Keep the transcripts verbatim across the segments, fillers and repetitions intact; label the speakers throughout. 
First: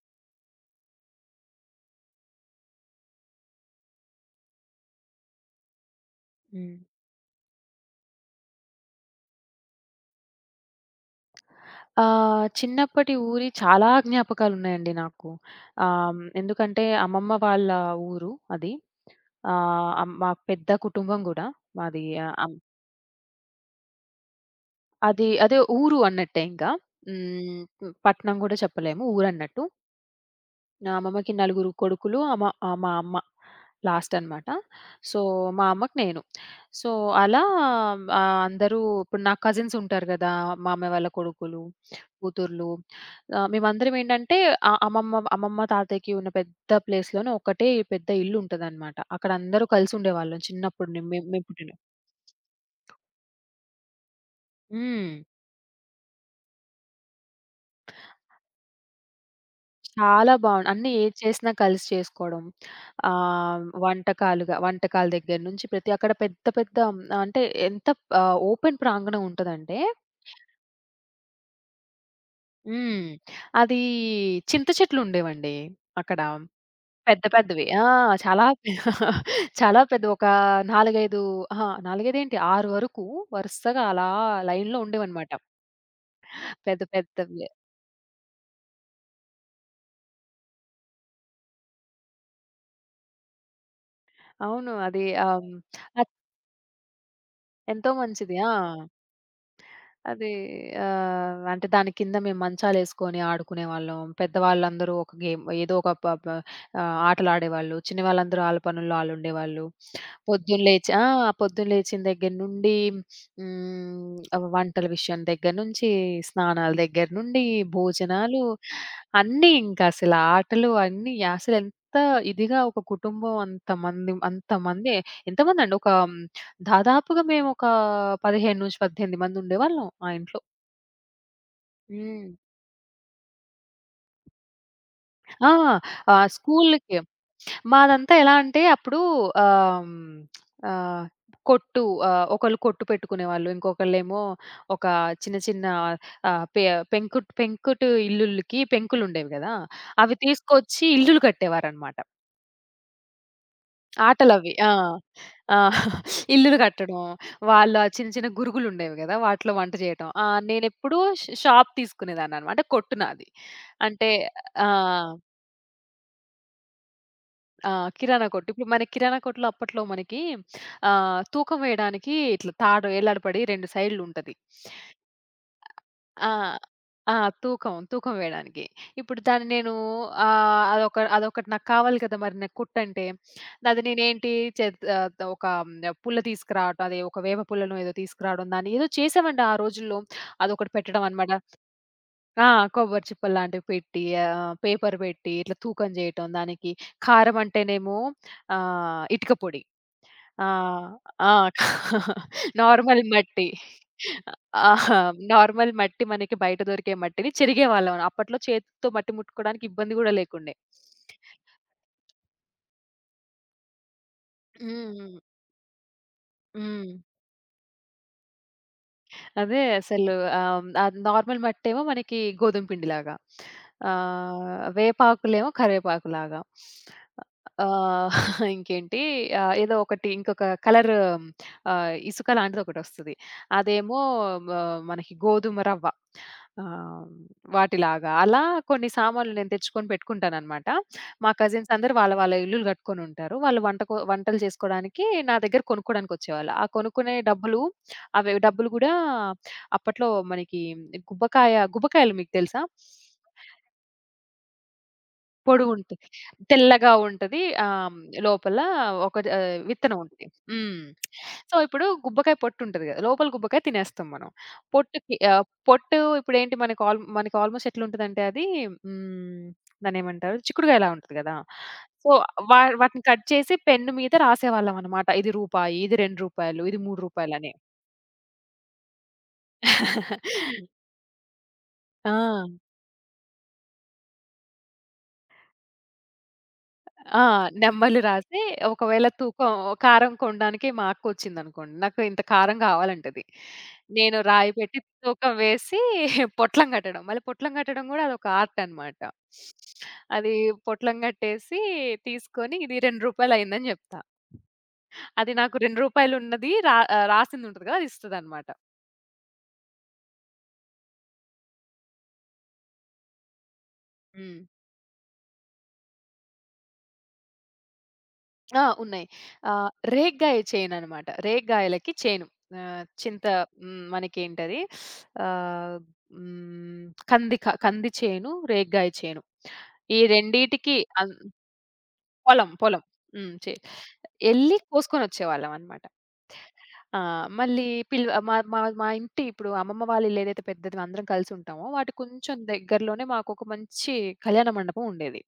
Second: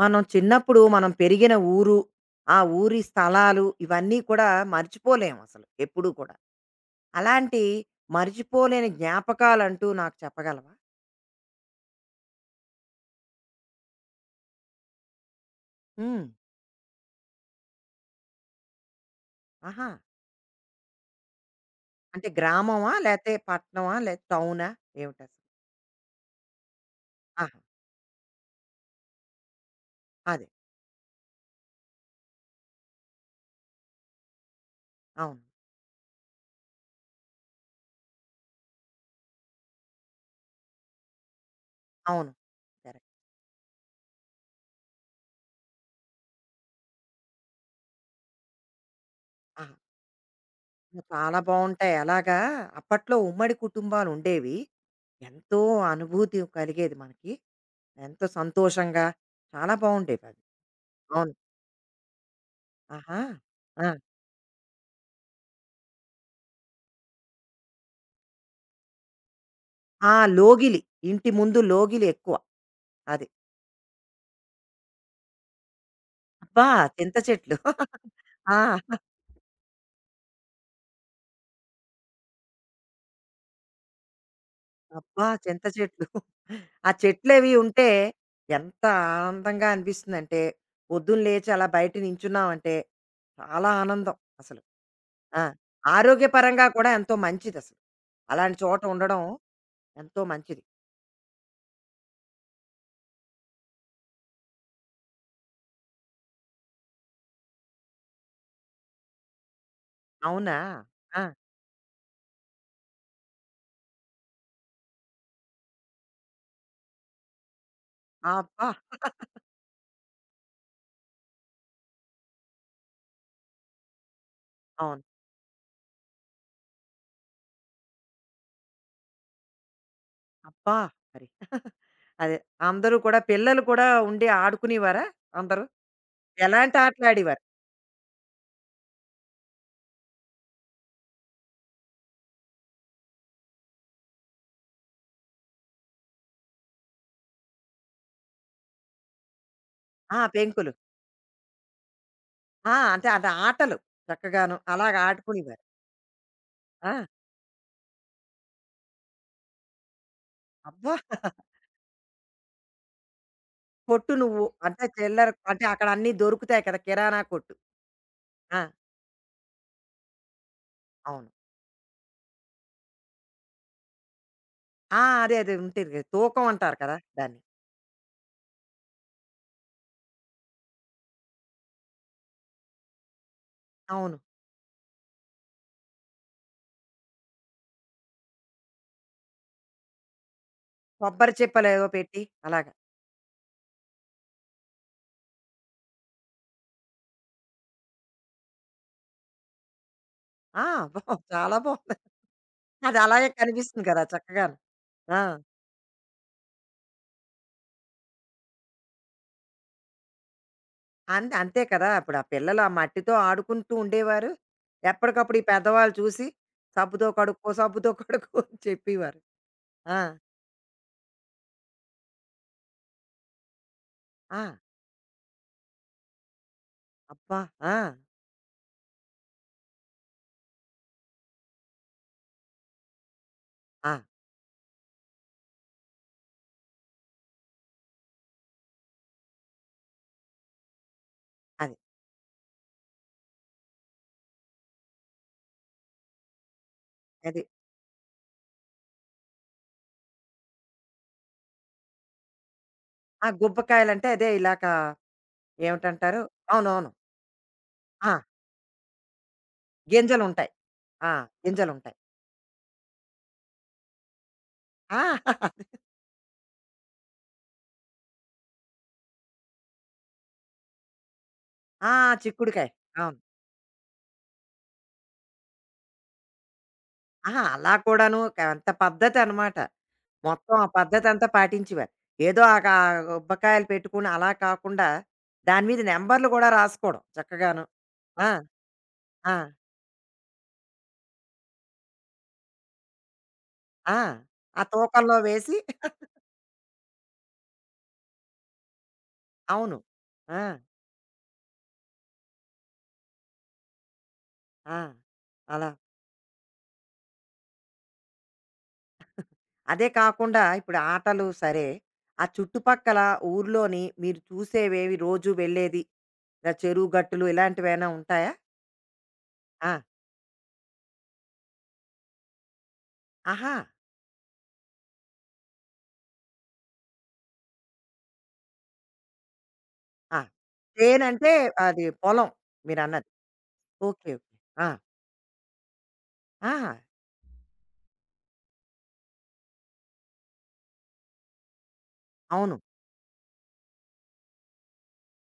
Speaker 1: మనం చిన్నప్పుడు మనం పెరిగిన ఊరు, ఆ ఊరి స్థలాలు ఇవన్నీ కూడా మర్చిపోలేము అసలు ఎప్పుడూ కూడా.
Speaker 2: హ్మ్.
Speaker 1: అలాంటి మర్చిపోలేని జ్ఞాపకాలంటూ నాకు చెప్పగలవా?
Speaker 2: ఆహ్, చిన్నప్పటి ఊరి చాలా జ్ఞాపకాలున్నాయండి నాకు. ఆహ్,
Speaker 1: హ్మ్.
Speaker 2: ఎందుకంటే అమ్మమ్మ వాళ్ళ ఊరు అది.
Speaker 1: ఆహా!
Speaker 2: ఆహ్, అమ్ మా పెద్ద కుటుంబం గూడా మాది.
Speaker 1: అంటే
Speaker 2: ఆహ్,
Speaker 1: గ్రామమా? లేతే పట్టణమా? లేతే టౌనా?
Speaker 2: అది
Speaker 1: ఏమిటసలు?
Speaker 2: అదే ఊరు అన్నట్టే ఇంకా.
Speaker 1: ఆహా!
Speaker 2: హ్మ్. పట్నం గూడా చెప్పలేము. ఊరన్నట్టు.
Speaker 1: అదే.
Speaker 2: నా అమ్మమ్మకి నలుగురు కొడుకులు, అమ ఆహ్, మా అమ్మ లాస్ట్ అనమాట. సో,
Speaker 1: అవును.
Speaker 2: మా అమ్మకి నేను. సో, అలా ఆహ్, అందరూ ఇప్పుడు నా కజిన్స్ ఉంటారు గదా! మామయ్య వాళ్ళ కొడుకులు,
Speaker 1: అవును.
Speaker 2: కూతుర్లు
Speaker 1: కరెక్ట్.
Speaker 2: ఆహ్, మేమందరం ఏంటంటే ఆహ్, అమ్మమ్మ అమ్మమ్మ, తాతయ్యకి ఉన్న పెద్ద ప్లేస్‌లోనే ఒకటే పెద్ద ఇల్లు ఉంటదనమాట. అక్కడ
Speaker 1: ఆహా!
Speaker 2: అందరూ కలిసి ఉండేవాళ్ళం చిన్నప్పుడు నే
Speaker 1: నువ్వు
Speaker 2: మేము
Speaker 1: చాలా
Speaker 2: మేము పుట్టిన.
Speaker 1: బావుంటాయి. అలాగా అప్పట్లో ఉమ్మడి కుటుంబాలుండేవి.
Speaker 2: హ్మ్.
Speaker 1: ఎంతో అనుభూతి కలిగేది మనకి. ఎంతో సంతోషంగా చాలా
Speaker 2: చాలా
Speaker 1: బావుండేవవి.
Speaker 2: బావుండు. అన్నీ ఏది
Speaker 1: అవును.
Speaker 2: చేసినా కలిసి చేసుకోవడం.
Speaker 1: ఆహా!
Speaker 2: ఆహ్,
Speaker 1: ఆ!
Speaker 2: వంటకాలుగా వంటకాల దగ్గర నుంచి ప్రతి అక్కడ పెద్ద పెద్ద మ్, అంటే ఎంత ఆహ్, ఓపెన్ ప్రాంగణం ఉంటదంటే.
Speaker 1: ఆ! లోగిలి. ఇంటి ముందు లోగిలి ఎక్కువ.
Speaker 2: హ్మ్.
Speaker 1: అది.
Speaker 2: అది చింత చెట్లు ఉండేవండి అక్కడ.
Speaker 1: అబ్బా! చింత
Speaker 2: పెద్ద
Speaker 1: చెట్లు.
Speaker 2: పెద్దవి. ఆ! చాలా
Speaker 1: ఆ!
Speaker 2: పె- చాలా పెద్ద ఒక నాలుగు, ఐదు. అహా! నాలుగు, ఐదు ఏంటి ఆరు వరకు వరుసగా అలా లైన్‌లో
Speaker 1: అబ్బా!
Speaker 2: ఉండేవన్నమాట.
Speaker 1: చింత చెట్లు.
Speaker 2: పెద్ద
Speaker 1: ఆ
Speaker 2: పెద్దవి.
Speaker 1: చెట్లవి ఉంటే ఎంత ఆనందంగా అనిపిస్తుందంటే, పొద్దున్న లేచి అలా బయట నించున్నామంటే చాలా ఆనందం అసలు.
Speaker 2: అవును. అది
Speaker 1: ఆ!
Speaker 2: ఆహ్,
Speaker 1: ఆరోగ్యపరంగా కూడా ఎంతో మంచిదసలు.
Speaker 2: ఎంతో మంచిది. ఆ!
Speaker 1: అలాంటి చోట ఉండడం ఎంతో
Speaker 2: అది
Speaker 1: మంచిది.
Speaker 2: ఆహ్, అంటే దాని కింద మేము మంచాలేసుకొని ఆడుకునేవాళ్ళం. పెద్దవాళ్ళందరూ ఒక గేమ్ ఏదో ఒక ప ప ఆహ్, ఆటలాడేవాళ్ళు. చిన్నవాళ్ళందరూ ఆళ్ళ పనుల్లో ఆళ్ళుండేవాళ్ళు.
Speaker 1: అవునా?
Speaker 2: పొద్దున లేచి ఆ!
Speaker 1: ఆ!
Speaker 2: పొద్దున లేచిన దగ్గర నుండి హ్మ్. వంటల విషయం దగ్గర నుంచి, స్నానాల దగ్గర నుండి,
Speaker 1: ఆ,
Speaker 2: భోజనాలు
Speaker 1: అబ్బా!
Speaker 2: అన్నీ ఇంకా అసలు ఆటలు అన్నీ అసలు ఎంత ఇదిగా ఒక కుటుంబం అంతమంది అంతమంది
Speaker 1: అవును.
Speaker 2: ఎంతమందండి ఒక దాదాపుగా మేము ఒక పదిహేను నుండి పద్దెనిమిది మంది ఉండేవాళ్ళం ఆ ఇంట్లో.
Speaker 1: అబ్బా! మరి.
Speaker 2: హ్మ్.
Speaker 1: అదే. అందరూ కూడా పిల్లలు కూడా ఉండి ఆడుకునేవారా
Speaker 2: ఆ!
Speaker 1: అందరూ?
Speaker 2: ఆహ్,
Speaker 1: ఎలాంటి
Speaker 2: స్కూలుకి
Speaker 1: ఆటలాడేవారు?
Speaker 2: మాదంతా ఎలా అంటే అప్పుడు ఆహ్, హ్మ్, ఆహ్, కొట్టు ఆహ్, ఒకళ్ళు కొట్టు పెట్టుకునేవాళ్ళు. ఇంకొకళ్ళేమో ఒక చిన్న చిన్న ఆహ్, పె పెంకుట్ పెంకుటు ఇల్లులకి పెంకులుండేవి గదా! అవి
Speaker 1: ఆ! పెంకులు.
Speaker 2: తీసుకొచ్చి ఇల్లులు కట్టేవారనమాట.
Speaker 1: ఆ! అంటే అది ఆటలు
Speaker 2: ఆటలవి.
Speaker 1: చక్కగాను.
Speaker 2: ఆ!
Speaker 1: అలాగ
Speaker 2: ఆ!
Speaker 1: ఆడుకునేవారు.
Speaker 2: ఇల్లులు
Speaker 1: ఆ!
Speaker 2: కట్టడం, వాళ్ళు ఆ చిన్న చిన్న గురుగులుండేవి గదా! వాటిలో వంట చేయటం. ఆ!
Speaker 1: అబ్బా!
Speaker 2: నేనెప్పుడూ ష్ షాప్ తీసుకునేదాన్ననమాట. కొట్టు నాది. అంటే.
Speaker 1: కొట్టు నువ్వు.
Speaker 2: ఆ!
Speaker 1: అంటే చిల్లర అంటే అక్కడ అన్నీ దొరుకుతాయి కదా! కిరాణా కొట్టు.
Speaker 2: ఆ! కిరాణా కొట్టు.
Speaker 1: ఆ!
Speaker 2: ఇప్పుడు మనకి కిరాణా కొట్టులో అప్పట్లో మనకి ఆహ్,
Speaker 1: అవును.
Speaker 2: తూకం వేయడానికి ఇట్లా తాడు వేలాడబడి రెండు సైడ్‌లు ఉంటది.
Speaker 1: ఆ! అదే అదే ఉంటుంది కదా!
Speaker 2: ఆ!
Speaker 1: తూకం అంటారు కదా!
Speaker 2: ఆ!
Speaker 1: దాన్ని.
Speaker 2: తూకం, తూకం వేయడానికి. ఇప్పుడు దాన్ని నేను ఆహ్, అదొక అదొకటి నాకు కావాలి కదా! మరి నాకు కుట్టంటే, అది
Speaker 1: అవును.
Speaker 2: నేనేంటి చేత్ ఆహ్, ఒక పుల్ల తీసుకురావటం, అది ఒక వేప పుల్లనో ఏదో తీసుకురావడం దాన్ని ఏదో చేసామండి ఆ రోజుల్లో. అదొకటి పెట్టడం అనమాట.
Speaker 1: కొబ్బరి చిప్పలేవో పెట్టి
Speaker 2: ఆ!
Speaker 1: అలాగా.
Speaker 2: కొబ్బరి చిప్పల్లాంటివి పెట్టి ఆహ్, పేపర్ పెట్టి ఇట్లా తూకం చేయటం దానికి. కారం అంటేనేమో ఆహ్, ఇటుక పొడి.
Speaker 1: ఆ!
Speaker 2: ఆహ్,
Speaker 1: అబ్బా!
Speaker 2: ఆ!
Speaker 1: చాలా బావుంది. అది
Speaker 2: నార్మల్
Speaker 1: అలాగే
Speaker 2: మట్టి.
Speaker 1: కనిపిస్తుంది కదా! చక్కగాను.
Speaker 2: ఆహ్,
Speaker 1: ఆ!
Speaker 2: నార్మల్ మట్టి మనకి బయట దొరికే మట్టిని చెరిగేవాళ్ళం. అప్పట్లో చేతితో మట్టి ముట్టుకోవడానికి ఇబ్బంది గూడా లేకుండే.
Speaker 1: అంతే అంతే కదా! ఇప్పుడు ఆ పిల్లలు ఆ మట్టితో ఆడుకుంటూ ఉండేవారు.
Speaker 2: హ్మ్.
Speaker 1: ఎప్పటికప్పుడు ఈ పెద్దవాళ్ళు చూసి
Speaker 2: హ్మ్.
Speaker 1: సబ్బుతో కడుక్కో, సబ్బుతో కడుక్కో అని చెప్పేవారు.
Speaker 2: అదే
Speaker 1: ఆ!
Speaker 2: అసలు ఆహ్, ఆహ్, నార్మల్ మట్టేమో మనకి గోధుమ పిండిలాగా.
Speaker 1: ఆ!
Speaker 2: ఆహ్, వేపాకులేమో కరివేపాకులాగా.
Speaker 1: అబ్బా! ఆ!
Speaker 2: ఆహ్, ఇంకేంటి ఆహ్, ఏదో ఒకటి ఇంకొక కలర్ ఆహ్, ఇసుక లాంటిదొకటొస్తది.
Speaker 1: ఆ!
Speaker 2: అదేమో మ మనకి గోధుమ రవ్వ. ఆహ్, వాటిలాగా అలా కొన్ని సామాన్లు నేను తెచ్చుకొని పెట్టుకుంటాననమాట. మా కజిన్స్
Speaker 1: అది.
Speaker 2: అందరూ వాళ్ళ వాళ్ళ ఇల్లులు కట్టుకొనుంటారు. వాళ్ళు వంటకో వంటలు చేసుకోడానికి నా దగ్గర కొనుక్కోడానికొచ్చేవాళ్ళు. ఆ కొనుక్కునే
Speaker 1: అది.
Speaker 2: డబ్బులు అవి డబ్బులు గూడా అప్పట్లో మనకి గుబ్బకాయ గుబ్బకాయలు మీకు తెలుసా?
Speaker 1: ఆ! గుబ్బకాయలంటే అదే ఇలాగా
Speaker 2: పొడుగుంటది.
Speaker 1: ఏమిటంటారు?
Speaker 2: తెల్లగా
Speaker 1: అవునవును.
Speaker 2: ఉంటది. ఆహ్, హ్మ్,
Speaker 1: ఆ!
Speaker 2: లోపల ఒక ఆహ్, విత్తనం ఉంటది.
Speaker 1: గింజలుంటాయి.
Speaker 2: హ్మ్.
Speaker 1: ఆ!
Speaker 2: సో, ఇప్పుడు
Speaker 1: గింజలుంటాయి.
Speaker 2: గుబ్బకాయ పొట్టు ఉంటది గదా! లోపల గుబ్బకాయ తినేస్తాం మనం.
Speaker 1: ఆ!
Speaker 2: పొట్టుకి ఆహ్, పొట్టు ఇప్పుడేంటి మనకు ఆల్ మనకి ఆల్‌మోస్ట్ ఎట్లుంటదంటే అది. హ్మ్, దాన్నేమంటారు? చిక్కుడుగాయలా ఉంటది గదా!
Speaker 1: ఆ!
Speaker 2: సో, వా
Speaker 1: చిక్కుడుకాయ.
Speaker 2: వాటిని
Speaker 1: అవును.
Speaker 2: కట్ చేసి పెన్ను మీద రాసేవాళ్ళమనమాట. ఇది రూపాయి, ఇది రూ. రెండు, ఇది రూ. మూడు
Speaker 1: ఆహా!
Speaker 2: అని.
Speaker 1: అలా కూడాను క- అంత పద్ధతనమాట. మొత్తం ఆ పద్ధతంతా పాటించేవారు.
Speaker 2: ఆ!
Speaker 1: ఏదో ఆ గా గుబ్బకాయలు పెట్టుకుని అలా కాకుండా, దాని మీద నంబర్లు కూడా రాసుకోవడం
Speaker 2: ఆ!
Speaker 1: చక్కగాను.
Speaker 2: నెంబర్లు
Speaker 1: ఆ!
Speaker 2: రాసి ఒకవేళ
Speaker 1: ఆ!
Speaker 2: తూకం కారం కొనడానికి మా అక్కొచ్చిందనుకోండి, నాకు ఇంత కారం కావాలంటది.
Speaker 1: ఆ!
Speaker 2: నేను రాయి
Speaker 1: ఆ
Speaker 2: పెట్టి
Speaker 1: తూకంలో
Speaker 2: తూకం
Speaker 1: వేసి
Speaker 2: వేసి పొట్లం కట్టడం. మళ్ళీ పొట్లం కట్టడం గూడా అదొక ఆర్ట్ అనమాట.
Speaker 1: అవును.
Speaker 2: అది
Speaker 1: ఆ!
Speaker 2: పొట్లం కట్టేసి తీసుకొని ఇది రూ. రెండు అయిందని జెప్తా.
Speaker 1: ఆ!
Speaker 2: అది నాకు రూ.
Speaker 1: అలా.
Speaker 2: రెండు ఉన్నది రా ఆహ్, రాసిందుంటది గదా! అది ఇస్తదనమాట.
Speaker 1: అదే కాకుండా ఇప్పుడు ఆటలు సరే, ఆ చుట్టుపక్కల ఊర్లోని మీరు
Speaker 2: హ్మ్.
Speaker 1: చూసేవేవి రోజు వెళ్ళేది? ఇలా చెరువు గట్టులు ఇలాంటివేమైనా ఉంటాయా?
Speaker 2: ఆ! ఉన్నాయి. ఆహ్,
Speaker 1: ఆ!
Speaker 2: రేగ్గాయ చైననమాట. రేగ్గాయలకి చైను. ఆహ్, చింత.
Speaker 1: ఆహా!
Speaker 2: హ్మ్. మనకేంటది ఆహ్, హ్మ్. కంది క కంది చేను, రేగ్గాయ చేను. ఈ
Speaker 1: ఆ!
Speaker 2: రెండిటికి అన్
Speaker 1: చేనంటే అది పొలం
Speaker 2: పొలం, పొలం.
Speaker 1: మీరన్నది.
Speaker 2: హ్మ్. చే
Speaker 1: ఓకే. ఓకే.
Speaker 2: ఎళ్లి
Speaker 1: ఆ!
Speaker 2: కోసుకొనొచ్చేవాళ్ళమనమాట.
Speaker 1: ఆ!
Speaker 2: ఆ! మళ్ళీ పిల్ మా మా మా ఇంటి ఇప్పుడు అమ్మమ్మ వాళ్ళిల్లేదైతే పెద్దది అందరం కలిసుంటామో, వాటి కొంచెం
Speaker 1: అవును.
Speaker 2: దగ్గరలోనే మాకొక మంచి కళ్యాణ మండపం ఉండేది.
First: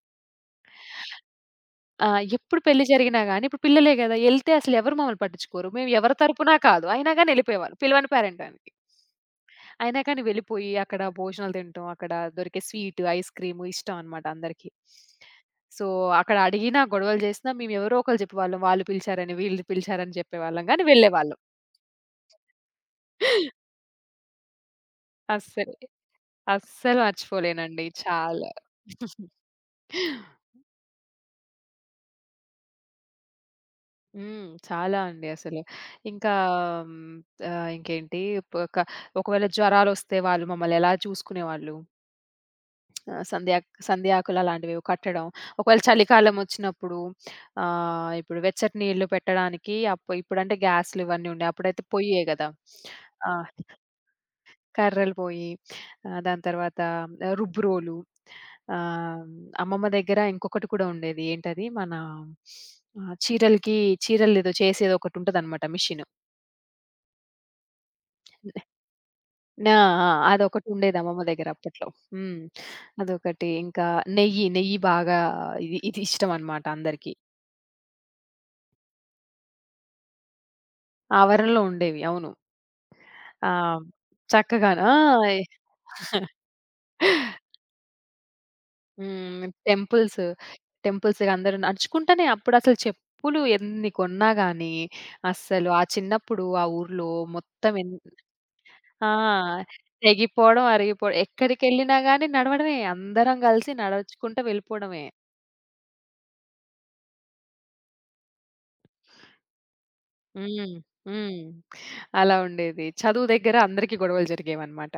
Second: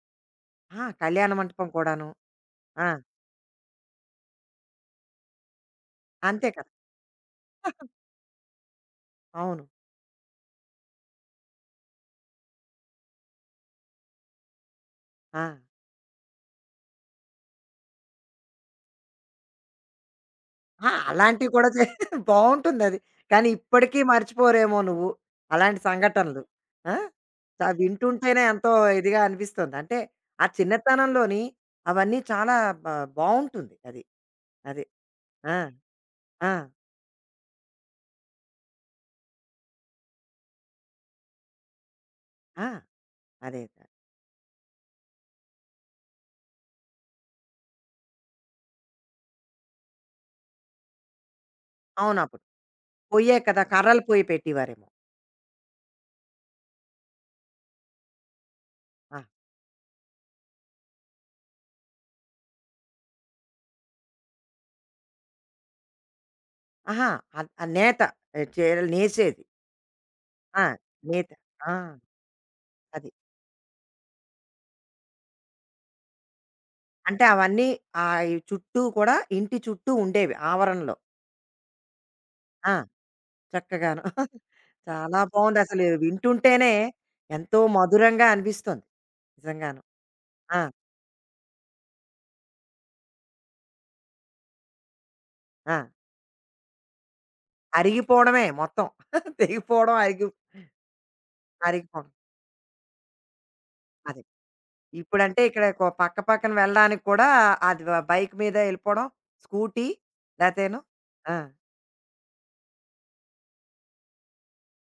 Speaker 1: ఆ! కళ్యాణ మంటపం కూడాను.
Speaker 2: ఆ! ఎప్పుడు పెళ్లి
Speaker 1: ఆ!
Speaker 2: జరిగినా గాని, ఇప్పుడు పిల్లలే గదా! ఎళ్తే అసలెవరు మమ్మల్ని పట్టించుకోరు. మేము ఎవరి
Speaker 1: అంతే
Speaker 2: తరపున
Speaker 1: కదా!
Speaker 2: కాదు. అయినా గాని ఎళ్ళిపోయేవాళ్ళు. పిలవని పేరెంటానికి.
Speaker 1: అవును.
Speaker 2: అయినా కానీ వెళ్ళిపోయి అక్కడ భోజనాలు తినటం, అక్కడ దొరికే స్వీటు, ఐస్ క్రీము ఇష్టం అనమాట అందరికీ.
Speaker 1: ఆ!
Speaker 2: సో, అక్కడ అడిగినా, గొడవలు చేసినా మేమెవరో ఒకళ్ళు చెప్పేవాళ్ళం. వాళ్ళు పిలిచారని, వీళ్ళు పిలిచారని చెప్పేవాళ్ళం గానీ
Speaker 1: ఆ!
Speaker 2: వెళ్ళేవాళ్ళం.
Speaker 1: అలాంటివి కూడా చే బావుంటుందది. కానీ ఇప్పటికీ మర్చిపోరేమో నువ్వు
Speaker 2: అస్సలు.
Speaker 1: అలాంటి సంఘటనలు. ఆ!
Speaker 2: అస్సలు
Speaker 1: చ
Speaker 2: మర్చిపోలేనండి.
Speaker 1: వింటుంటేనే
Speaker 2: చాలా.
Speaker 1: ఎంతో ఇదిగా అనిపిస్తుంది. అంటే ఆ చిన్నతనంలోని అవన్నీ చాలా బ బావుంటుంది అది.
Speaker 2: హ్మ్.
Speaker 1: అది.
Speaker 2: చాలా అండి
Speaker 1: ఆ!
Speaker 2: అసలు. ఇంకా
Speaker 1: ఆ!
Speaker 2: హ్మ్, ఆహ్, ఇంకేంటి ప క ఒకవేళ జ్వరాలొస్తే వాళ్ళు మమ్మల్ని ఎలా చూసుకునేవాళ్ళు?
Speaker 1: ఆ!
Speaker 2: ఆహ్, సంధ్యా
Speaker 1: అదే.
Speaker 2: సంధ్యాకులు అలాంటివేవో కట్టడం. ఒకవేళ చలికాలం వచ్చినప్పుడు ఆహ్, ఇప్పుడు వెచ్చటి నీళ్ళు పెట్టడానికి అప్ ఇప్పుడంటే గ్యాస్‌లు ఇవన్నీ ఉండే. అప్పుడైతే పొయ్యే
Speaker 1: అవునప్పుడు.
Speaker 2: గదా! ఆ!
Speaker 1: పొయ్యే కదా! కర్రల పొయ్యి పెట్టేవారేమో.
Speaker 2: కర్రల పొయ్యి. ఆహ్, దాని తర్వాత రుబ్బురోలు.
Speaker 1: ఆ!
Speaker 2: ఆహ్, అమ్మమ్మ దగ్గర ఇంకొకటి కూడా ఉండేది. ఏంటది? మన ఆహ్, చీరలకి చీరలేదో చేసేదొకటుంటదనమాట మిషను.
Speaker 1: అహా! అద్ ఆ నేత ఏ, చీరలు నేసేది.
Speaker 2: నా ఆ!
Speaker 1: ఆ!
Speaker 2: అదొకటుండేది అమ్మమ్మ
Speaker 1: నేత.
Speaker 2: దగ్గర
Speaker 1: ఆ!
Speaker 2: అప్పట్లో. హ్మ్.
Speaker 1: అది.
Speaker 2: అదొకటి. ఇంకా నెయ్యి, నెయ్యి బాగా ఇది ఇది ఇష్టమనమాట అందరికీ.
Speaker 1: అంటే అవన్నీ ఆహ్, ఈ చుట్టూ కూడా ఇంటి చుట్టూ ఉండేవి ఆవరణలో.
Speaker 2: ఆవరణలో ఉండేవి. అవును.
Speaker 1: ఆ!
Speaker 2: ఆ!
Speaker 1: చక్కగాను.
Speaker 2: చక్కగాను. ఆ!
Speaker 1: చాలా బావుందసలు వింటుంటేనే ఎంతో మధురంగా అనిపిస్తుంది
Speaker 2: హ్మ్.
Speaker 1: నిజంగాను.
Speaker 2: టెంపుల్స్,
Speaker 1: ఆ!
Speaker 2: టెంపుల్స్‌కి అందరూ నడుచుకుంటనే అప్పుడసలు చెప్పులు ఎన్ని కొన్నా గానీ, అస్సలు
Speaker 1: ఆ!
Speaker 2: ఆ చిన్నప్పుడు ఆ ఊర్లో మొత్తం ఎన్
Speaker 1: అరిగిపోవడమే మొత్తం.
Speaker 2: ఆ!
Speaker 1: తెగిపోవడం, అరిగి
Speaker 2: తెగిపోవడం, అరిగిపోవడం. ఎక్కడికెళ్ళినా
Speaker 1: అరిగిపోవడం.
Speaker 2: గానీ నడవడమే. అందరం గలిసి
Speaker 1: అదే.
Speaker 2: నడుచుకుంటూ వెళ్ళిపోవడమే.
Speaker 1: ఇప్పుడంటే ఇక్కడ కొ పక్క పక్కన వెళ్ళడానికి కూడా అది వ బైక్ మీద ఎళ్ళిపోవడం, స్కూటీ
Speaker 2: హ్మ్.
Speaker 1: లేతేను ఆ!
Speaker 2: హ్మ్. అలా ఉండేది. చదువు దగ్గర అందరికీ గొడవలు జరిగేవన్నమాట.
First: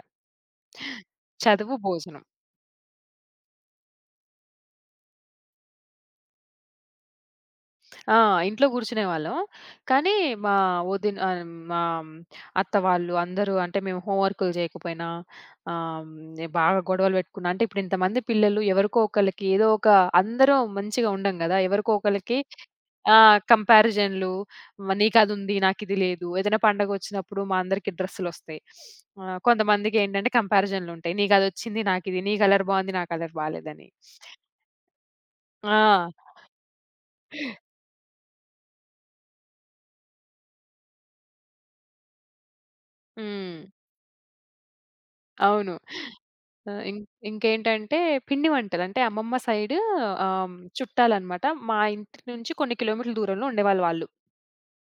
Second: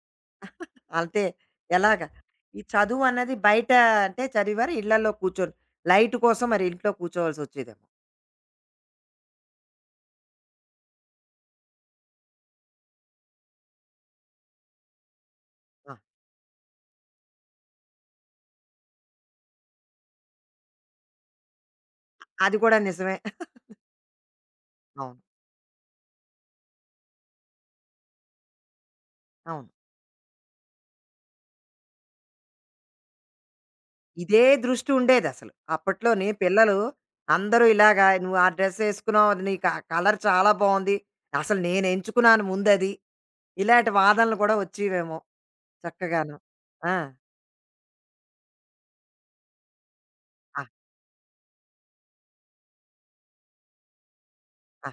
Speaker 1: అంతే.
Speaker 2: చదువు,
Speaker 1: ఎలాగా?
Speaker 2: భోజనం.
Speaker 1: ఈ చదువన్నది బయట అంటే చదివారు, ఇళ్ళల్లో కూర్చొని లైట్ కోసం మరి ఇంట్లో కూర్చోవాల్సొచ్చేదేమో.
Speaker 2: ఆ! ఇంట్లో కూర్చునేవాళ్ళం. కానీ మా వదిన ఆహ్, మా అత్త వాళ్ళు అందరూ అంటే మేము హోమ్ వర్కులు చేయకపోయినా
Speaker 1: ఆ!
Speaker 2: ఆహ్, బాగా గొడవలు పెట్టుకున్నా అంటే ఇప్పుడు ఇంతమంది పిల్లలు ఎవరికో ఒకళ్ళకి ఏదో ఒక అందరం మంచిగా ఉండం గదా! ఎవరికో ఒకళ్ళకి
Speaker 1: అది కూడా
Speaker 2: ఆ!
Speaker 1: నిజమే.
Speaker 2: కంపారిజన్‌లు
Speaker 1: అవును.
Speaker 2: నీకదుంది, నాకిది లేదు. ఏదైనా పండగొచ్చినప్పుడు మా అందరికి డ్రెస్సులొస్తాయి. ఆహ్,
Speaker 1: అవును.
Speaker 2: కొంతమందికేంటంటే కంపారిజన్‌లుంటాయి. నీకదొచ్చింది, నాకిది. నీ కలర్ బావుంది, నా కలర్ బాలేదని.
Speaker 1: ఇదే దృష్టి ఉండేదసలు.
Speaker 2: ఆ!
Speaker 1: అప్పట్లోని పిల్లలు అందరూ ఇలాగా "నువ్వు ఆ డ్రెస్ ఏసుకున్నావు. అది నీకు ఆ కలర్ చాలా బావుంది. అసలు నేనెంచుకున్నాను ముందది."
Speaker 2: హ్మ్.
Speaker 1: ఇలాంటి వాదనలు గూడా వచ్చేవేమో
Speaker 2: అవును.
Speaker 1: చక్కగాను.
Speaker 2: ఆహ్,
Speaker 1: ఆ!
Speaker 2: ఇం ఇంకేంటంటే పిండి వంటలు. అంటే అమ్మమ్మ సైడు ఆహ్,
Speaker 1: ఆ!
Speaker 2: చుట్టాలనమాట. మా ఇంటి నుంచి కొన్ని కిలోమీటర్ల దూరంలో ఉండేవాళ్ళు వాళ్ళు.
Speaker 1: ఆ!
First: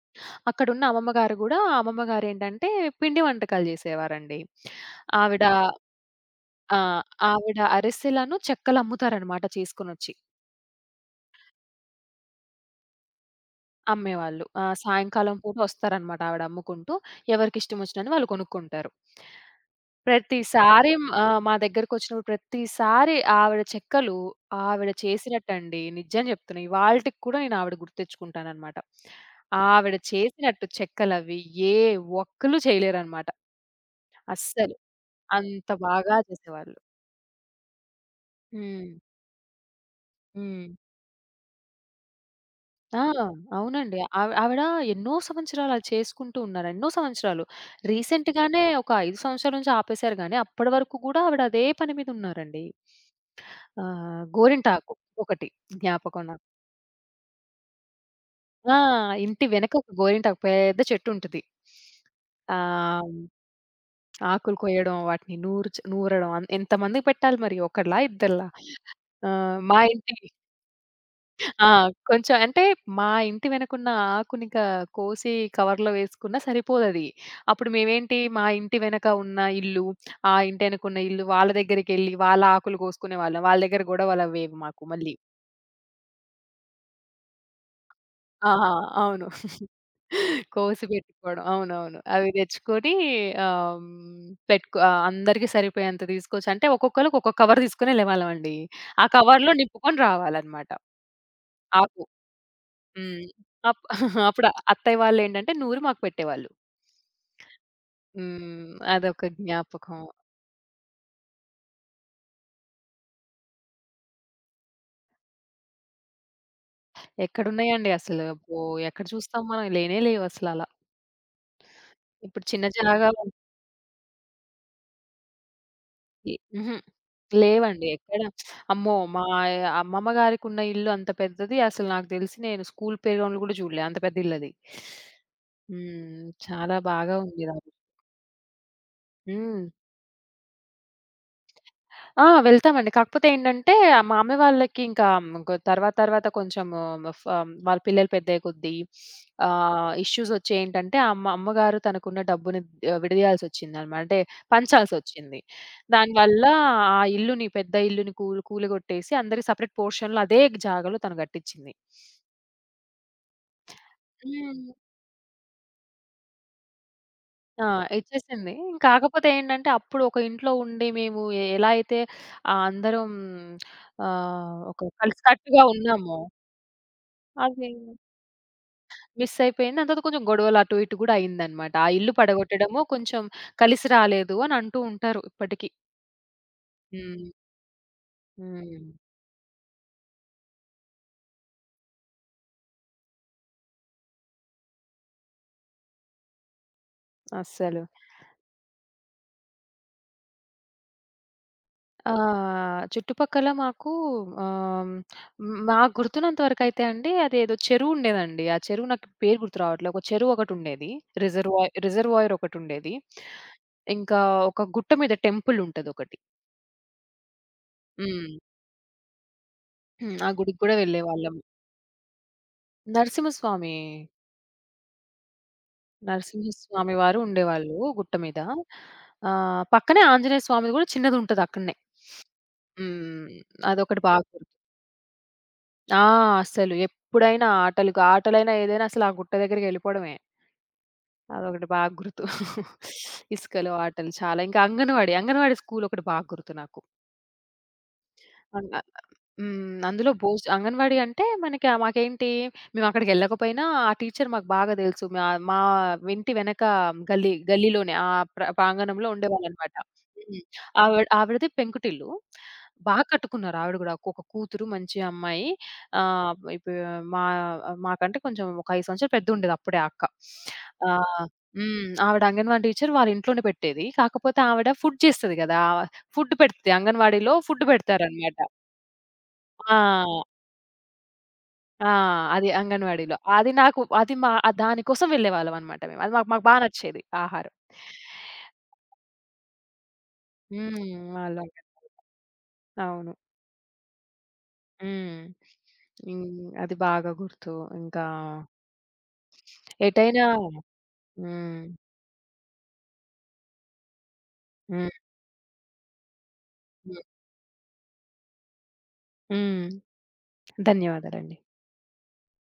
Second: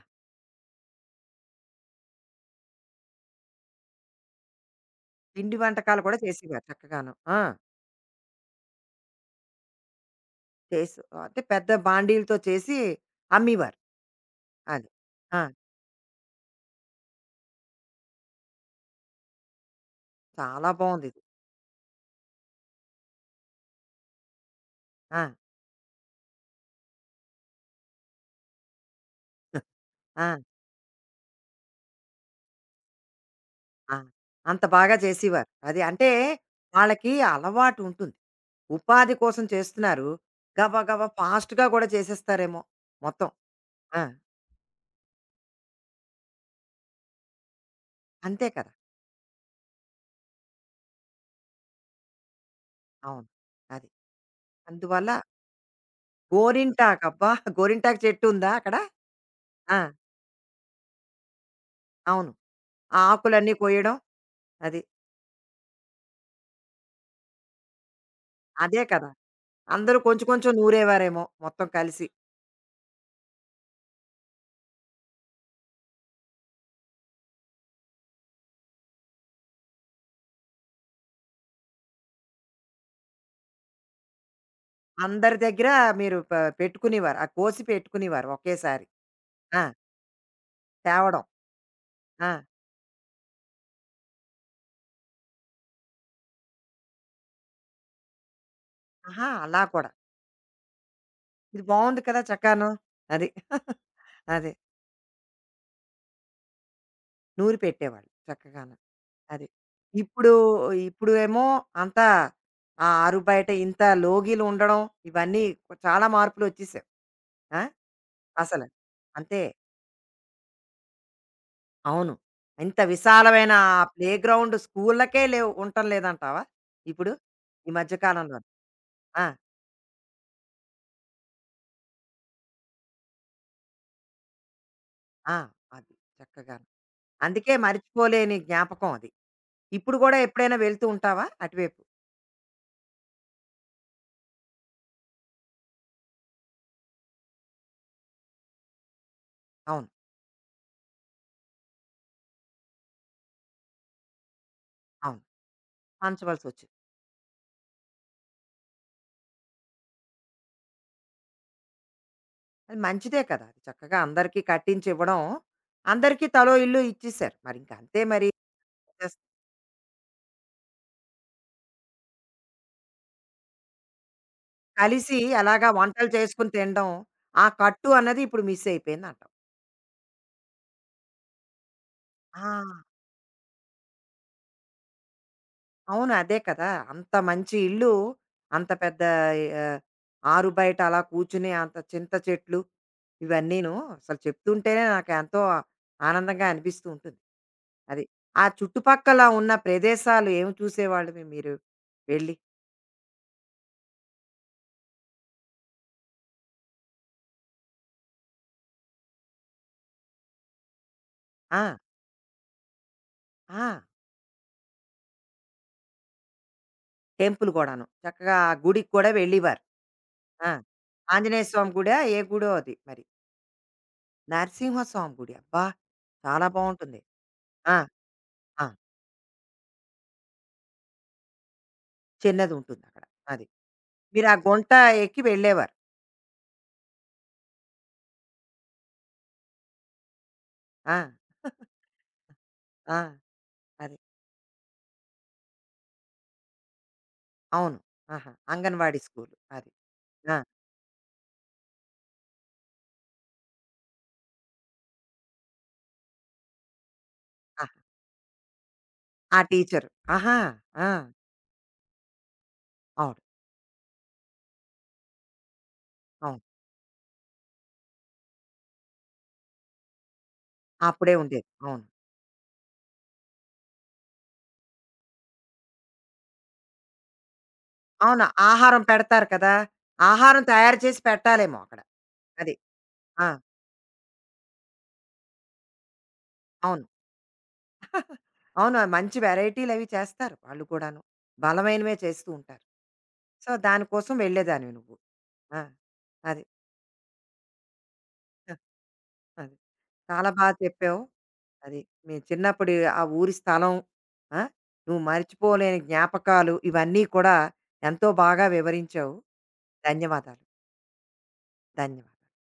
Speaker 2: అక్కడున్న అమ్మమ్మ గారు గూడా అమ్మమ్మ గారేంటంటే పిండి వంటకాలు జేసేవారండి. ఆవిడ.
Speaker 1: పిండి వంటకాలు కూడా చేసేవారు
Speaker 2: ఆ!
Speaker 1: చక్కగాను. ఆ!
Speaker 2: ఆవిడ అరిసెలను, చెక్కలమ్ముతారనమాట చేసుకొనొచ్చి.
Speaker 1: చేసు అంటే పెద్ద బాండీలతో చేసి అమ్మేవారు.
Speaker 2: అమ్మేవాళ్ళు. ఆహ్,
Speaker 1: అది.
Speaker 2: సాయంకాలం
Speaker 1: ఆ!
Speaker 2: పూట వస్తారనమాట ఆవిడ అమ్ముకుంటూ. ఎవరికిష్టమొచ్చినన్ని వాళ్ళు కొనుక్కుంటారు.
Speaker 1: చాలా
Speaker 2: ప్రతిసారి
Speaker 1: బావుందిది.
Speaker 2: ఆ! మా దగ్గరకొచ్చినప్పుడు ప్రతిసారి ఆవిడ చెక్కలు ఆవిడ
Speaker 1: ఆ!
Speaker 2: చేసినట్టండి నిజం చెప్తున్నా. ఇవాల్టికి కూడా నేను ఆవిడ గుర్తెచ్చుకుంటాననమాట. ఆవిడ
Speaker 1: ఆ!
Speaker 2: చేసినట్టు చెక్కలవి ఏ ఒక్కళ్ళు చేయలేరనమాట.
Speaker 1: ఆ! అంత
Speaker 2: అస్సలు.
Speaker 1: బాగా చేసేవారు.
Speaker 2: అంత
Speaker 1: అది అంటే
Speaker 2: బాగా చేసేవాళ్ళు.
Speaker 1: వాళ్ళకి అలవాటుంటుంది.
Speaker 2: హ్మ్.
Speaker 1: ఉపాధి కోసం చేస్తున్నారు.
Speaker 2: హ్మ్.
Speaker 1: గబగబా ఫాస్ట్‌గా కూడా చేసేస్తారేమో
Speaker 2: ఆ!
Speaker 1: మొత్తం.
Speaker 2: అవునండి.
Speaker 1: ఆ!
Speaker 2: ఆవి ఆవిడ ఎన్నో సంవత్సరాలు అది చేసుకుంటూ ఉన్నారు. ఎన్నో సంవత్సరాలు.
Speaker 1: అంతే
Speaker 2: రీసెంట్‌గానే
Speaker 1: కదా!
Speaker 2: ఒక ఐదు సంవత్సరాల నుంచి ఆపేసారు గానీ, అప్పటి వరకు గూడా ఆవిడ అదే పని మీద ఉన్నారండి.
Speaker 1: అవును. అది.
Speaker 2: ఆహ్, గోరింటాకు
Speaker 1: అందువల్ల
Speaker 2: ఒకటి జ్ఞాపకం నాకు.
Speaker 1: గోరింటాకు అబ్బా! గోరింటాకు చెట్టు ఉందా అక్కడ?
Speaker 2: ఆ! ఇంటి వెనక
Speaker 1: ఆ!
Speaker 2: ఒక గోరింటాకు పెద్ద చెట్టుంటది.
Speaker 1: అవును. ఆ
Speaker 2: ఆహ్,
Speaker 1: ఆకులన్నీ కోయడం
Speaker 2: ఆకులు
Speaker 1: అది.
Speaker 2: కొయ్యడం, వాటిని నూర్చ నూరడం అన్ ఎంతమందికి పెట్టాలి మరి ఒకళ్ళా? ఇద్దళ్ళా?
Speaker 1: అదే కదా!
Speaker 2: ఆ! మా
Speaker 1: అందరూ
Speaker 2: ఇంటి.
Speaker 1: కొంచెం కొంచెం నూరేవారేమో మొత్తం
Speaker 2: ఆ!
Speaker 1: కలిసి.
Speaker 2: కొంచెం అంటే మా ఇంటి వెనకున్న ఆకునిక కోసి కవర్‌లో వేసుకున్నా సరిపోదది. అప్పుడు మేమేంటి మా ఇంటి వెనక ఉన్న ఇల్లు, ఆ ఇంటి వెనకున్న ఇల్లు వాళ్ళ దగ్గరికెళ్ళి వాళ్ళ ఆకులు కోసుకునేవాళ్ళం. వాళ్ళ దగ్గర గొడవలవేవి మాకు మళ్ళీ.
Speaker 1: అందరి దగ్గర మీరు ప పెట్టుకునేవారు. ఆ కోసి పెట్టుకునేవారు
Speaker 2: ఆహా!
Speaker 1: ఒకేసారి.
Speaker 2: అవును.
Speaker 1: ఆ!
Speaker 2: కోసి
Speaker 1: తేవడం.
Speaker 2: పెట్టుకోవడం. అవునవును. అవి
Speaker 1: ఆ!
Speaker 2: తెచ్చుకొని ఆహ్, హ్మ్, పెట్టుకో ఆహ్, అందరికీ సరిపోయేంత తీసుకొచ్చి అంటే ఒక్కొక్కళ్ళకి ఒక్కొక్క కవర్ తీసుకొని వెళ్ళేవాళ్ళమండి. ఆ
Speaker 1: ఆహా!
Speaker 2: కవర్‌లో
Speaker 1: అలా కూడా.
Speaker 2: నింపుకొని రావాలన్నమాట.
Speaker 1: ఇది బావుంది
Speaker 2: ఆకులు.
Speaker 1: కదా! చక్కాను.
Speaker 2: హ్మ్.
Speaker 1: అది.
Speaker 2: అప్ అప్పుడు
Speaker 1: అదే.
Speaker 2: అత్తయ్య వాళ్ళేంటంటే నూరి మాకు పెట్టేవాళ్ళు.
Speaker 1: నూరి పెట్టేవాళ్ళు
Speaker 2: హ్మ్.
Speaker 1: చక్కగాను.
Speaker 2: అదొక
Speaker 1: అది.
Speaker 2: జ్ఞాపకం.
Speaker 1: ఇప్పుడు ఇప్పుడు ఏమో అంతా ఆ ఆరుబయట ఇంత లోగీలు ఉండడం ఇవన్నీ చాలా మార్పులు వచ్చేసాయి. ఆ!
Speaker 2: ఎక్కడున్నాయండి అసలు? అబ్బో!
Speaker 1: అసలు.
Speaker 2: ఎక్కడ
Speaker 1: అంతే.
Speaker 2: చూస్తాం మనం లేనే లేవసలలా.
Speaker 1: అవును.
Speaker 2: ఇప్పుడు చిన్న
Speaker 1: ఇంత
Speaker 2: జాగా ఉంది.
Speaker 1: విశాలమైన ఆ ప్లేగ్రౌండ్ స్కూళ్ళకే లేవు ఉండటం లేదంటావా?
Speaker 2: హుహు.
Speaker 1: ఇప్పుడు ఈ
Speaker 2: లేవండి
Speaker 1: మధ్య
Speaker 2: ఎక్కడ.
Speaker 1: కాలంలో.
Speaker 2: అమ్మో! మా
Speaker 1: ఆ!
Speaker 2: అమ్మమ్మ గారికున్న ఇల్లు అంత పెద్దది అసలు నాకు తెలిసి నేను స్కూల్ ప్లేగ్రౌండ్‌లో కూడా చూడలే. అంత పెద్ద ఇల్లది.
Speaker 1: ఆ! అది
Speaker 2: హ్మ్.
Speaker 1: చక్కగాను.
Speaker 2: చాలా బాగా
Speaker 1: అందుకే
Speaker 2: ఉండేదది.
Speaker 1: మర్చిపోలేని జ్ఞాపకం అది.
Speaker 2: హ్మ్.
Speaker 1: ఇప్పుడు గూడా ఎప్పుడైనా వెళ్తూ ఉంటావా అటువైపు?
Speaker 2: ఆ! వెళ్తామండి. కాకపోతే ఏంటంటే, మా అమ్మ వాళ్ళకి ఇంకా గొ తర్వాత తర్వాత కొంచెము ఫ్ ఆహ్, వాళ్ళ పిల్లలు పెద్దయ్యే కొద్దీ
Speaker 1: అవును.
Speaker 2: ఆహ్, ఇష్యూస్ వచ్చాయి ఏంటంటే, అమ్మ అమ్మగారు తనకున్న డబ్బుని ఆహ్, విడదీయాల్సొచ్చిందనమాట. అంటే
Speaker 1: అవును.
Speaker 2: పంచాల్సొచ్చింది. దానివల్ల
Speaker 1: పంచవలసొచ్చింది.
Speaker 2: ఆ ఇల్లుని పెద్ద ఇల్లుని కూల్ కూలగొట్టేసి అందరికి సెపరేట్ పోర్షన్‌లో అదే జాగాలో తను కట్టించింది.
Speaker 1: అది మంచిదే కదా! అది చక్కగా అందరికీ
Speaker 2: హ్మ్.
Speaker 1: కట్టించివ్వడం. అందరికీ తలో ఇల్లు ఇచ్చేశారు.
Speaker 2: ఆ!
Speaker 1: మరింక అంతే మరి.
Speaker 2: ఇచ్చేసింది.
Speaker 1: జస్ట్
Speaker 2: కాకపోతే ఏంటంటే, అప్పుడు ఒక ఇంట్లో ఉండి మేము ఎలా అయితే ఆహ్, అందరం ఆహ్, ఒక
Speaker 1: కలిసి
Speaker 2: కలిసికట్టుగా
Speaker 1: అలాగా వంటలు
Speaker 2: ఉన్నామో
Speaker 1: చేసుకొని తినడం, ఆ
Speaker 2: అది
Speaker 1: కట్టు అన్నది ఇప్పుడు మిస్ అయిపోయిందంటావు.
Speaker 2: మిస్ అయిపోయింది. దాని తర్వాత కొంచెం గొడవలు అటు ఇటు గూడా అయిందనమాట. ఆ ఇల్లు
Speaker 1: ఆ!
Speaker 2: పడగొట్టడము కొంచెం కలిసి రాలేదు అని అంటూ ఉంటారు ఇప్పటికి.
Speaker 1: అవును. అదే కదా! అంత
Speaker 2: హ్మ్.
Speaker 1: మంచి ఇల్లు, అంత
Speaker 2: హ్మ్.
Speaker 1: పెద్ద ఆహ్, ఆరుబయట అలా కూర్చుని అంత చింత చెట్లు ఇవన్నీను అసలు చెప్తుంటేనే నాకెంతో ఆనందంగా అనిపిస్తూ ఉంటుంది.
Speaker 2: అస్సలు.
Speaker 1: అది. ఆ చుట్టుపక్కల ఉన్న ప్రదేశాలు ఏమి చూసేవాళ్ళవి మీరు వెళ్లి?
Speaker 2: ఆహ్, చుట్టుపక్కల మాకు ఆహ్, హ్మ్, నాకు గుర్తున్నంత వరకైతే అండి అదేదో చెరువు ఉండేదండి. ఆ చెరువు నాకు పేరు గుర్తు రావట్లే. ఒక చెరువు ఒకటుండేది.
Speaker 1: ఆ!
Speaker 2: రిజర్వాయర్ రిజర్వాయర్ ఒకటుండేది.
Speaker 1: ఆ!
Speaker 2: ఇంకా ఒక గుట్ట మీద టెంపుల్ ఉంటదొకటి.
Speaker 1: టెంపుల్ కూడాను.
Speaker 2: హ్మ్.
Speaker 1: చక్కగా ఆ గుడికి కూడా వెళ్ళేవారు.
Speaker 2: హ్మ్. ఆ
Speaker 1: ఆ!
Speaker 2: గుడికి గూడా వెళ్ళేవాళ్ళం.
Speaker 1: ఆంజనేయ స్వామి గుడా, ఏ గుడో అది మరి.
Speaker 2: నరసింహస్వామి
Speaker 1: నరసింహస్వామి గుడి. అబ్బా! చాలా
Speaker 2: నరసింహస్వామి
Speaker 1: బావుంటుంది.
Speaker 2: వారు
Speaker 1: ఆ!
Speaker 2: ఉండేవాళ్ళు గుట్ట మీద.
Speaker 1: ఆ!
Speaker 2: ఆహ్, పక్కనే ఆంజనేయ స్వామిది గూడా చిన్నదుంటది అక్కడనే.
Speaker 1: చిన్నదుంటుందక్కడ.
Speaker 2: హ్మ్.
Speaker 1: అది.
Speaker 2: అదొకటి బాగా
Speaker 1: మీరు ఆ
Speaker 2: గుర్తు.
Speaker 1: గుంట ఎక్కి వెళ్ళేవారు.
Speaker 2: ఆ! అస్సలు ఎప్పుడైనా ఆటలుకు ఆటలైనా ఏదైనా అసలు ఆ గుట్ట దగ్గరికెళ్ళిపోవడమే.
Speaker 1: ఆ!
Speaker 2: అదొకటి బాగా గుర్తు.
Speaker 1: ఆ!
Speaker 2: ఇసుకలో
Speaker 1: అది.
Speaker 2: ఆటలు చాలా. ఇంకా అంగన్వాడీ, అంగన్వాడీ స్కూల్ ఒకటి బాగా గుర్తు నాకు.
Speaker 1: అవును. ఆహా!
Speaker 2: అంగ
Speaker 1: అంగన్వాడీ స్కూలు. అది.
Speaker 2: హ్మ్. అందులో
Speaker 1: ఆ!
Speaker 2: భోజ్ అంగన్వాడీ అంటే మనకి ఆహ్, మాకేంటి మేమక్కడికెళ్ళకపోయినా ఆ టీచర్ మాకు బాగా తెలుసు. మా మా ఇంటి వెనక గల్లీ
Speaker 1: ఆహా!
Speaker 2: గల్లీలోనే ఆ ప్ర ప్రాంగణంలో
Speaker 1: ఆ
Speaker 2: ఉండేవాళ్ళనమాట.
Speaker 1: టీచరు. ఆహా!
Speaker 2: హ్మ్.
Speaker 1: ఆ!
Speaker 2: ఆవిడ ఆవిడది పెంకుటిల్లు. బా
Speaker 1: అవును.
Speaker 2: కట్టుకున్నారు ఆవిడ గూడా. ఒక కూతురు మంచి అమ్మాయి. ఆహ్,
Speaker 1: అవును.
Speaker 2: ఇప్పుడు మా మాకంటే కొంచెం ఒక ఐదు సంవత్సరాలు పెద్దగుండేది అప్పుడే ఆ అక్క.
Speaker 1: అప్పుడే
Speaker 2: ఆహ్,
Speaker 1: ఉండేది. అవును.
Speaker 2: హ్మ్. ఆవిడ అంగన్వాడీ టీచర్ వాళ్ళ ఇంట్లోనే పెట్టేది. కాకపోతే ఆవిడ ఫుడ్ చేస్తది గదా! ఫుడ్ పెడుతది. అంగన్వాడీలో ఫుడ్
Speaker 1: అవును.
Speaker 2: పెడతారనమాట.
Speaker 1: ఆహారం పెడతారు కదా!
Speaker 2: ఆ!
Speaker 1: ఆహారం తయారు చేసి పెట్టాలేమో అక్కడ.
Speaker 2: ఆ! అది
Speaker 1: అది.
Speaker 2: అంగన్‌వాడీలో.
Speaker 1: ఆ!
Speaker 2: అది నాకు అది మా దానికోసం వెళ్ళేవాళ్ళమనమాట మేము. అది మాకు మాకు బా
Speaker 1: అవును.
Speaker 2: నచ్చేది ఆహారం.
Speaker 1: అవును. మంచి వెరైటీలవి చేస్తారు వాళ్ళు
Speaker 2: హ్మ్.
Speaker 1: కూడాను.
Speaker 2: వాళ్ళ.
Speaker 1: బలమైనవే చేస్తూ ఉంటారు.
Speaker 2: అవును.
Speaker 1: సో, దానికోసం వెళ్ళేదానివి నువ్వు.
Speaker 2: హ్మ్.
Speaker 1: ఆ! అది.
Speaker 2: హ్మ్. అది బాగా గుర్తు. ఇంకా
Speaker 1: ఆ! అది.
Speaker 2: ఎటైనా.
Speaker 1: చాలా బా
Speaker 2: హ్మ్.
Speaker 1: చెప్పావు. అది. మీ చిన్నప్పుడు ఆ ఊరి స్థలం, ఆ!
Speaker 2: హ్మ్.
Speaker 1: నువ్వు మర్చిపోలేని జ్ఞాపకాలు
Speaker 2: హ్మ్.
Speaker 1: ఇవన్నీ కూడా ఎంతో బాగా వివరించావు.
Speaker 2: హ్మ్.
Speaker 1: ధన్యవాదాలు.
Speaker 2: ధన్యవాదాలండి.
Speaker 1: ధన్యవాదాలు.